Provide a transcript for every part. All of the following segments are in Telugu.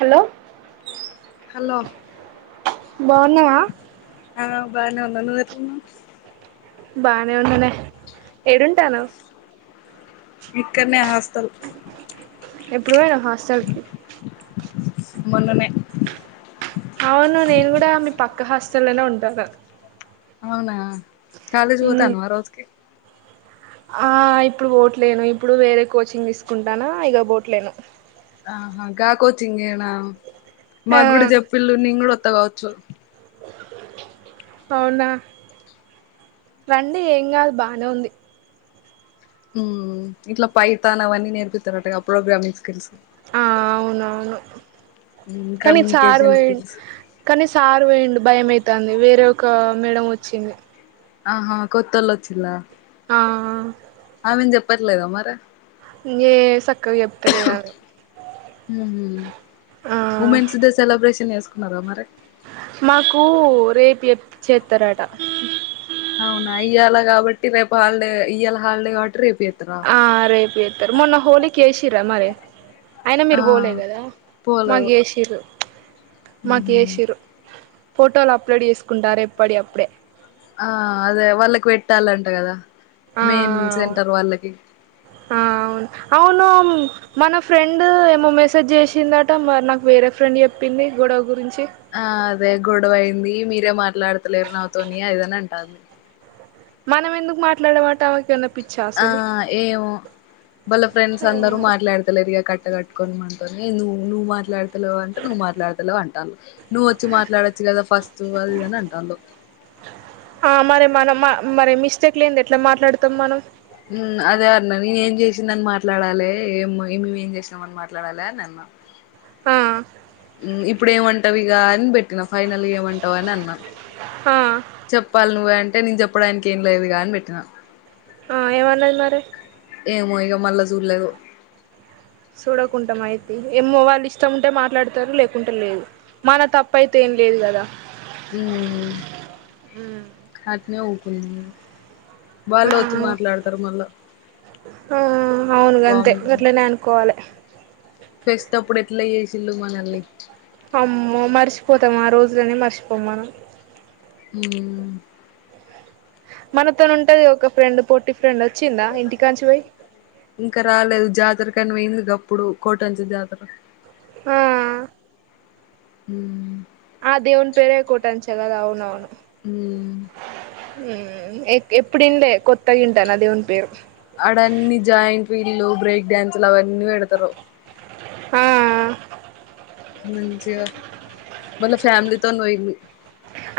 హలో హలో బాన్నవా ఆబాన్న నువ్వేట్లున్న వ్ బానే ఉన్నానే ఏడుంటా న్నవ్ ఇక్కడ్నే హాస్ట ఎప్పుడు పోయినావు హాస్ట ల్కి మొన్ననే అవును నేను కూడా మీ పక్క హాస్టల్లో లోనే ఉంటాను తగ అవునా కాలేజ్ ఉమ్ పొతాన వ రోజకి ఆ ఇప్పుడు పోట్లేను ఇప్పుడు వేరే కోచింగ్ తీసుకుంటానా ఇగ పోట్లేను ఆహా గా కోచ్చింగేనా ఆ మూకుడు చెప్పిల్లు నేను కూడా ఒ కావచ్చు అవునా రండి ఏం కాదు బానే ఉంది ఉ ఇట్లా పైతాన్ అవన్నీ నేర్పితరంటగా ప్రోగ్రామింగ్ స్కిల్స్ ఆ అవునవును కానీ కమ్యూనికేషన్ సార్వయి స్కిల్స్ కానీ సార్ వొయిండు భయం కాని వేరే ఒక మేడం వచ్చింది ఆహా కొత్తల్లు వచ్చిల్లా ఆ ఆమెను చెప్పట్లేద మరి ఏ సక్కగా చెప్తలేదామె ఉ హు ఆ వుమెన్స్ డే సెలబ్రేషన్ చేసు మరే మరి మాకు రేపు చేత్తరట అవునా ఇయ్యాల కాబట్టి రేపు హాలిడే ఇయాల హాలిడే కాట్టి రేపు చేత్తరా ఆ రేపు ఏతర్ మొన్న హోలీకి ఏసీ చిరా మారే అయినా ఆ మీరు పోలేదు కదా మాకు పోలేదు చేసిరు మాకు ఉహు ఏషిరు ఫోటోలు అప్లోడ్ చేసుకుంటారు ఎప్పటి అప్పుడే ఆ అదే వాళ్ళకి పెట్టాలంట కదా ఆ మెయిన్ సెంటర్ వాళ్ళకి ఆ అవును అవును మన ఫ్రెండ్ ఏమో మెసేజ్ చేసిందట మరి నాకు వేరే ఫ్రెండ్ చెప్పింది గొడవ గురించి ఆ అదే గొడవైంది మీరే మాట్లాడతలేరు నాతోని అని అంటాంది మనం ఎందుకు మాట్లాడమాట ఆమెకన్న ఆ ఏమో వాళ్ళ ఫ్రెండ్స్ అందరూ మాట్లాడతలేరు ఈ కట్ కట్టుకనిమనని నువ్వు నువ్ మాట్లాడతావు అంటే నువ్వు మాట్లాడతావు అంట ట నువ్వు వచ్చి మాట్లాడచ్చు కదా ఫస్ట్ అది ఇది అని అంటాందో మా మరి మిస్టేక్ లేనిది ఎట్లా మాట్లాడుతాం మనం ఉమ్ అదే అన్న నేనే ఏం చేసిందని మాట్లాడాలే ఏం మే ఏం చేసినామ అని మాట్లాడాలి అని అన్న ఆ ఇప్పుడు ఏమంటావి ఇగ అని పెట్ ఫైనల్ గా ఏమంటావు అని అన్నా ఆ చెప్పాలి నువ్వ అంట అంటే నేను చెప్పడానికి ఏం లేదు అని పెట్టినా ఆ ఏమన్నది మరి ఏమో ఇగ మళ్ళా చూడలేదు చూడకుండాాం అయితే ఏమో వాళ్ళు ఇష్టం ఉంటే మాట్లాడతారు లేకుంటే లేదు మన తప్పు అయితే ఏం లేదు కదా ఉ ఆ ఊకున్నము. ఆ ఆ అవునుగా గంతే వామ్మో గాట్లనే అనుకోవాలే ఎట్ల చేసింన్లు మనల్ని అమ్మో మర్చిపోతం ఆ రోజులనే మర్చిపోం మంనం మ్ మనతోన్ ఉంటది ఒక ఫ్రెండ్ పొట్టి ఫ్రెండ్ వచ్చిందా ఇంటికాంచి పోయి ఇంకా రాలేదు జాతరకని పోయింది గప్పుడు కోటంచ జాతర ఆ హ్మ్ ఆ దేవున్ పేరే కోటంచ్ గదా అవునవును. మ్ ఎప్పుడ్ ఇన్లే కోత్త ఇంటాన్న దేవున్ పేరు అడన్నీ జాయింట్ వీల్లు బ్రేక్ డాన్సులు అవన్నీ పెడతరు. ఆ మంచిగా వాళ్ళ ఫ్యామిలీతోన్ పోయింది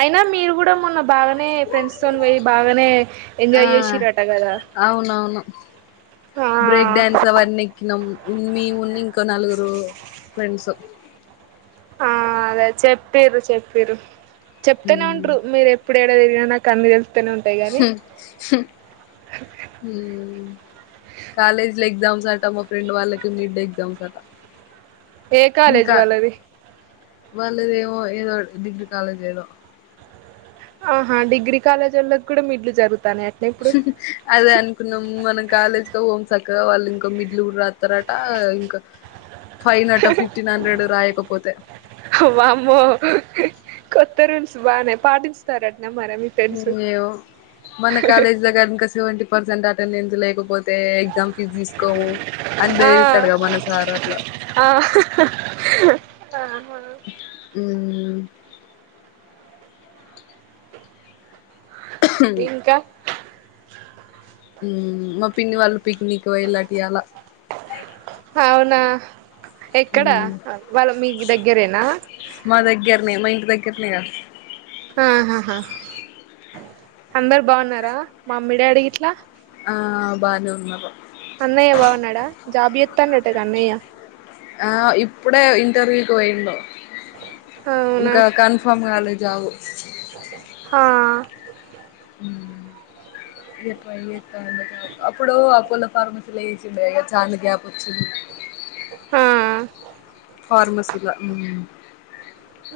అయినా మీరు గుడా మొన్న బాగానే ఫ్రెండ్స్తోన్ పోయి బాగానే ఆ ఎంజాయ్ చేసిరట కదా అవునవును మేమున్న ఇంకో నలుగురు ఫ్రెండ్స్ ఆ అదే చెప్పింరు చెప్పింరు చెప్తనే ఉంటరు మీర్ ఎప్పు ఏడ తిరిగినా నాక్ అన్ని తెల్ కాలేజ్లో ఎగ్జామ్ మా ఫ్రెండ్ వాళ్ళకి మిడ్ ఎగ్జామ్స్ అట ఏ కాలేజ్ ఇంకా వాళ్ళది వాళ్ళదేమో ఏదో డిగ్రీ కాలేజ్ ఏదో ఆహా డిగ్రీ కాలేజ్ల్లోకి కూడా మిడ్లు జరుగు అదే అనుకున్నాం మనం కాలేజ్కే పోము స క్కగా వాల్ ఇంకా మిడ్ లు రాస్తారట ఇంకా ఫైన్ అట ఫిఫ్టీన్ హండ్రెడ్ రాయకపోతే వామ్మో కొత్త రూల్స్ బానే పాటించుతాన్రట్ ఏమో మన కాలేజల గనక సెవెంటీ పర్సెంట్ అ అటెండెన్స్ లేకపో తే ఎగ్జామ్ ఫీజ్ తీసుకోము అని ఆ బేదిరిస్తాడుగా మన సార్ అట్లా ఆ మ్ ఇంకా మ్ మా పిన్ని వాళ్ళు పిక్నిక్ పోయిన్లట ఇయాల ఎక్కడా వాళ్ళు మీకు దగ్గరేనా కిని ఆహాహా అందరు బాగున్నారా మమ్మి డాడి గిట్లా ఆ బాలు అన్నయ్య బావున్నాడా జాబ్ చేతాన్నాట అన్నయ్య ఆ ఇప్పుడే ఇంటర్వ్యూకి పోయిండు. ఇంకా కన్ఫర్మ్ కాలేదు. రావు హ ఏ ఏ అప్పుడు అప్పులో ఫార్మసీలో చేసిండేగా చాల గ్యాప్ వచ్చింది. హా ఫార్మసీల ఉమ్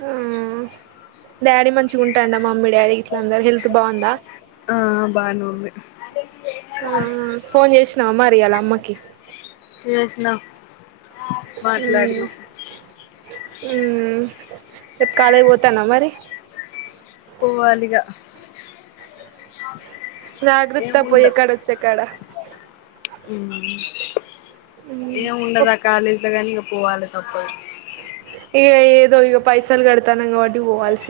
ఆ డాడీ మంచిగా ఉంటాండమ్. మమ్మీ డాడీ ఇట్ల అందరు హెల్త్ బాగుందా. అంతే ఆ ఆ ఫోన్ చేసినవ నంబర్ ఇయ్యాల మ్మకి చేషిన ఉమ్ ఉమ్ రేపు కాలేజ్ కి పోతానావ మరి పోవాలిగా జాగ్రత్త పోయి ఎ ఏముండదు కాడ వచ్చ కాడ ఏం ఉండదు ఆ కాలేజీలో కాని పోవాలి తప్పదు ఇగ ఏదో ఈగ పైసలు గడతానం కాబట్టి పోవల్సి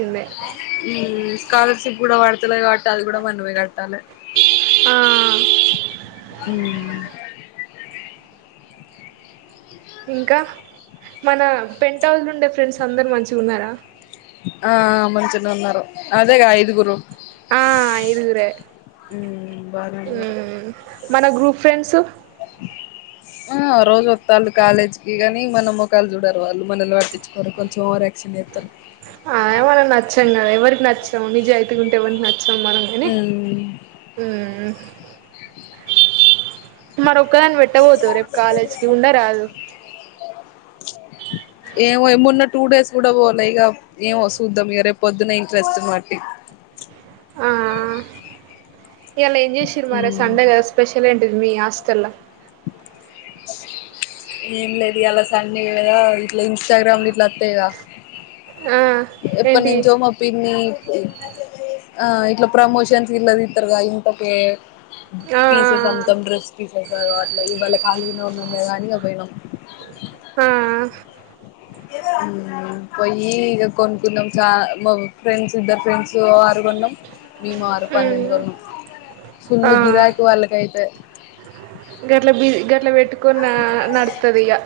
స్కాలర్షిప్ కూడా వాడుతు కాట్ అది కూడా మనమే కాట్టి ల ఆ ఉమ్ ఇంకా మన పెన్ట్ హౌస్ ఉండే ఫ్రెండ్స్ అందరు మంచిగ ఉన్నారా ఆ మంచనే ఉన్నారు అదేగా ఐదుగురు ఆ ఐదుగురే బానే ఉన్నారు ఊమ్ మన గ్రూప్ ఫ్రెండ్స్ ఆ రోజు వస్త వాళ్ళు కాలేజ్కిి కాని మనం ఒకకాళ్ళ చూడరు వాళ్ళు మనల్ని పట్టించుకోరు కొంచెం ఓర్యాక్షన్ వేస్తారు ఆ మనం నచ్చాం కదా ఎవరికి నచ్చము నిజం అవుతుకుంటే ఎవరిని నచ్చ సో మరంగానే మర ఒక్కదాన్ని పెట్టబోతవు రేపు కాలేజ్కిి ఉండరాదు ఏమో మొన్న టూ డేస్ కూడా పోవాలి ఇక ఏం వస్తుూద్దాం ఇక రేపు పొద్దున ఇంట్రెస్ట్ మట్టి ఆ ఇలా ఏం చేసిర మే సండేగా స్పెషల్ంటి ది మీ ఆస్ తెల ఏం లేదు ఇలా సండే కదా ఇట్లా ఇంస్టాగ్రామ్లు ఇట్లా అత్తాయిదా ఆ ఎప్ప ఏంటి నించో మా ప ఆ ఇట్లా ప్రమోషన్స్ ఇల్ళదు ఇతరుగా ఇంకకే ఆ పీసెస్ అంతాం డ్రెస్ీసె అట్లా ఇవాళ కాల్గ అగానిగా పోయినా ఆ పయి ఇ కొనుకుందం చా ఫ్రెండ్స్ ఇద్ద ఫ్రెండ్స్ గొండం మేము ఆారు పన్నెండు ఉమ్ గండం ఆ సుళ్ళలు గిరాకు వాళ్ళకైతే కొన్న నతుదియ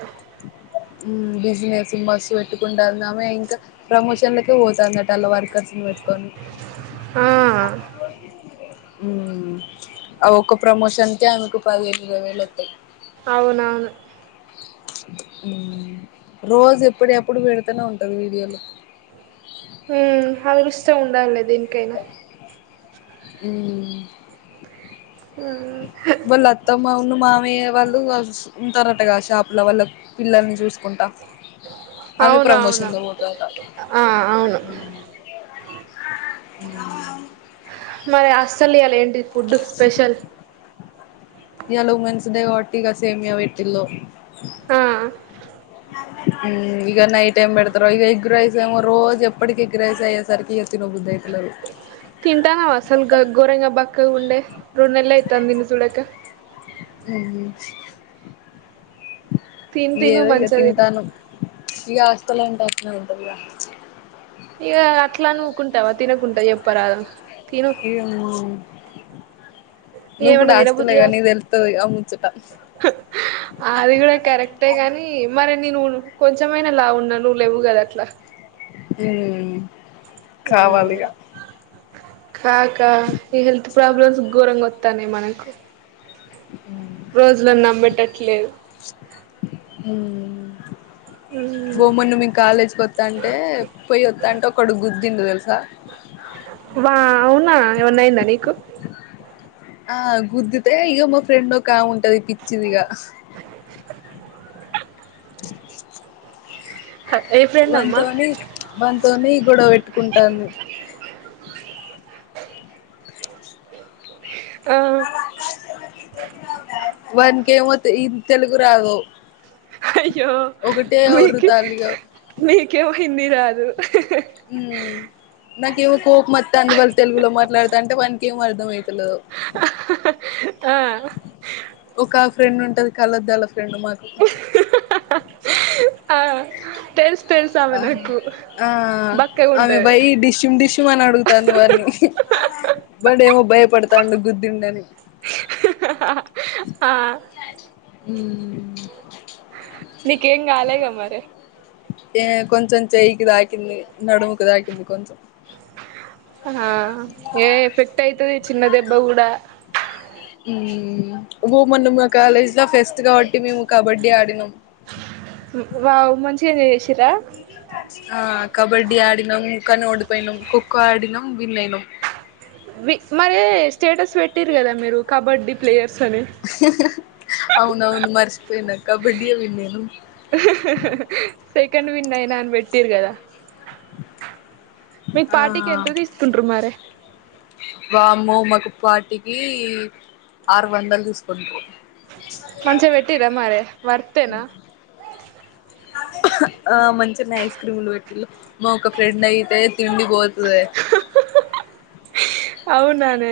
బిజినెస్ మస్సు పెట్టుకుంటడా ఆమె ఇంకా ప్రమోషన్లకే పోతు అన్నటలా వర్కర్స్ పెట్టు కొ ఆ ఆ ఒక్క ప్రమోషన్కిే ఆమెకు పది ఇరవై వేలు వస్తాయి అవునవును రోజు ఎప్పుడు ఎప్పుడు పెడితేనే ఉంటది వీడియోలు ఉ అరు ఇష్ట ఉంట ాలే దీనికనా ఈ అ అమాబా వాళ్ళు వస్ ఉంటారటగా షాపుల వాళ్ళ పిల్లల్ని చూసుకుంటా ఆమె అవును అవును ప్రమోషన్ లో పోతదట ఆ అవును అ మరి అస్సల్యలు ఏంటి ఫుడ్ స్పెషల్ ఇవాలా ఉమెన్స్ డే వాటి సేమయా పెటిల్లు ఆ ఇక నైట్ ఎమ్ పెడతారారో ఈక ఎగ్రైస్ రోజు ఎప్పటికి ఎగ్రైస్ సరికి తిన్నబుద్ధియితలే తింటానావ అసల్కే గోరంగ బక్కగా ఉండే రెండు నెల్లు అయితంది నిన్ను సూడక మ్మ్ హ్మ్ తిన్ తిను మంచిగా తిను ఇగ వస్తతలే అంటన్నావంట ఇగ ఇగ అట్లాని ఊకుంటావా తినకుంటా చెప్పరా తిను ఇగ నువ్వు కూడా ఏమన్నా హాస్టలే తినబుద్ధి గా గాదు నీకు తెలుత్తది ఆ ముచ్చట అది కూడా కరెక్టే గానీ మరి నేను కొంచెంమైనా లావున్నా నువ్వు లేవ్వుగాద అట్లా మ్మ్ ఉమ్ కావాలిగా కాక ఈ హెల్త్ ప్రాబ్లమ్స్ ఘోరంగా తనే మనకు రోజులను నమ్మేట్టు లేదు గొమ్మున మేం కాలేజీకొత్తాంటే పోయి ఒత్తాంటే ఒకడు గుద్ దిండు తెలుసా వా అవునా ఏమన్నా అయిందా నీకు ఆ గుద్దితే ఇగ మా ఫ్రెండ్ ఓకా ఆమె ఉం టది పిచ్చిదిగా ఏ ఫ్రెండ్ అమ్మా వంతు అని వంత్ తోని గోడవ పె ట్టుకుంటాంది ఆ వానికేం వత్తు ఈం తెలుగు రావు యో మీకే మీకే హిందీ రాదు మ్మ్ నాకేమో కోపమోత్తాంది వాళ్ళు తెలుగులో మాట్లాడతాంటే వానికేమో అర్ధంమైతలేవు ఆ ఒక ఫ్రెండ్ ఉంటది కళ్లద్దాల ఫ్రెండ్ మాకు ఆ తెలుస్ ఆ ఆ బక్కగా ఆమె ఉంటది వై డిష్యుం డిష్యుం అని అడుగుతాంది వాడ్నీ వాడేమో బయ్ పడతాండు గుద్దిండని ఆ మ్మ్ నీకేం కాలేగా మరి ఏ కొంచెం చెయ్యికి తాకింది నడుముకి తాకింది కొంచెం ఆ ఏ ఎఫెక్ట్ అయితది చిన్న దెబ్బ కూడాడా ఉమ్ బుమాన్ అన్నా మా కాలేజ్ లో ఫెస్ట్ కాబట్టి మేము కబడ్డీ ఆడినాం వా మంచిగా ఎంజాయ్ చేసరాా కుక్కను డిపోయినం కుక్క ఆడినం విన్నయన పట్టర్ కదా మీరు కబడ్డీ ప్లేయర్ అవున అవును మర్చపోయినకు కబదియన్ నేను సెకండ్ విన్నాయినా పెట్టరు కదా మీకు ఆ పార్టీకి ఎంత తీసుకుంటారు మారే అమ్మ మకుపాటికి ఆరు వందలు తీసుకుంట మంచి పెట్టరా మారే వర్తనా ఆ మంచినే ఐస్ క్రీమ్లు పెట్టిళ మా ఒక ఫ్రెండ్ అయితే తిండిపోతుంది అవున్నాను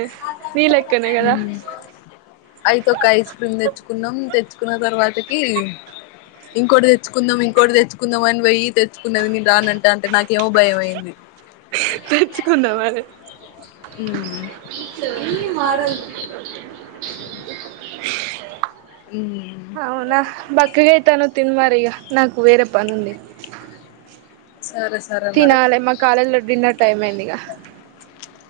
అయితే ఒ ఒక ఐస్ క్రీమ్ నచ్చ తెచ్చకున్నాం తెచ్చుకున్న తర్వాతకి ఇంకోటి తెచ్చుకుందాం ఇంకోటి తెచ్చుకుందాం అని పోయి తెచ్చుకున్నది నేను రానంటే అంటే నాకేమో భయం అయింది తెచ్చుకున్నా మరి ఉమ్ అవునా బక్కగా అయితను తిన్మారయ్య నాకు వేరే పనుంది సరే సరే మరి తినాలి మా కాాలల్లో డిన్నర్ టైమ్ అయిందిగా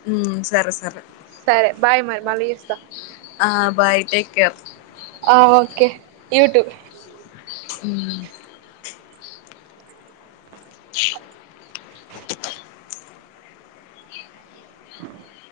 ఉ సరే సరే సరే బాయ్ మరి మళ్ళీ చేస్తా ఆ bye take care okay YouTube ఉమ్ ఆ ఓ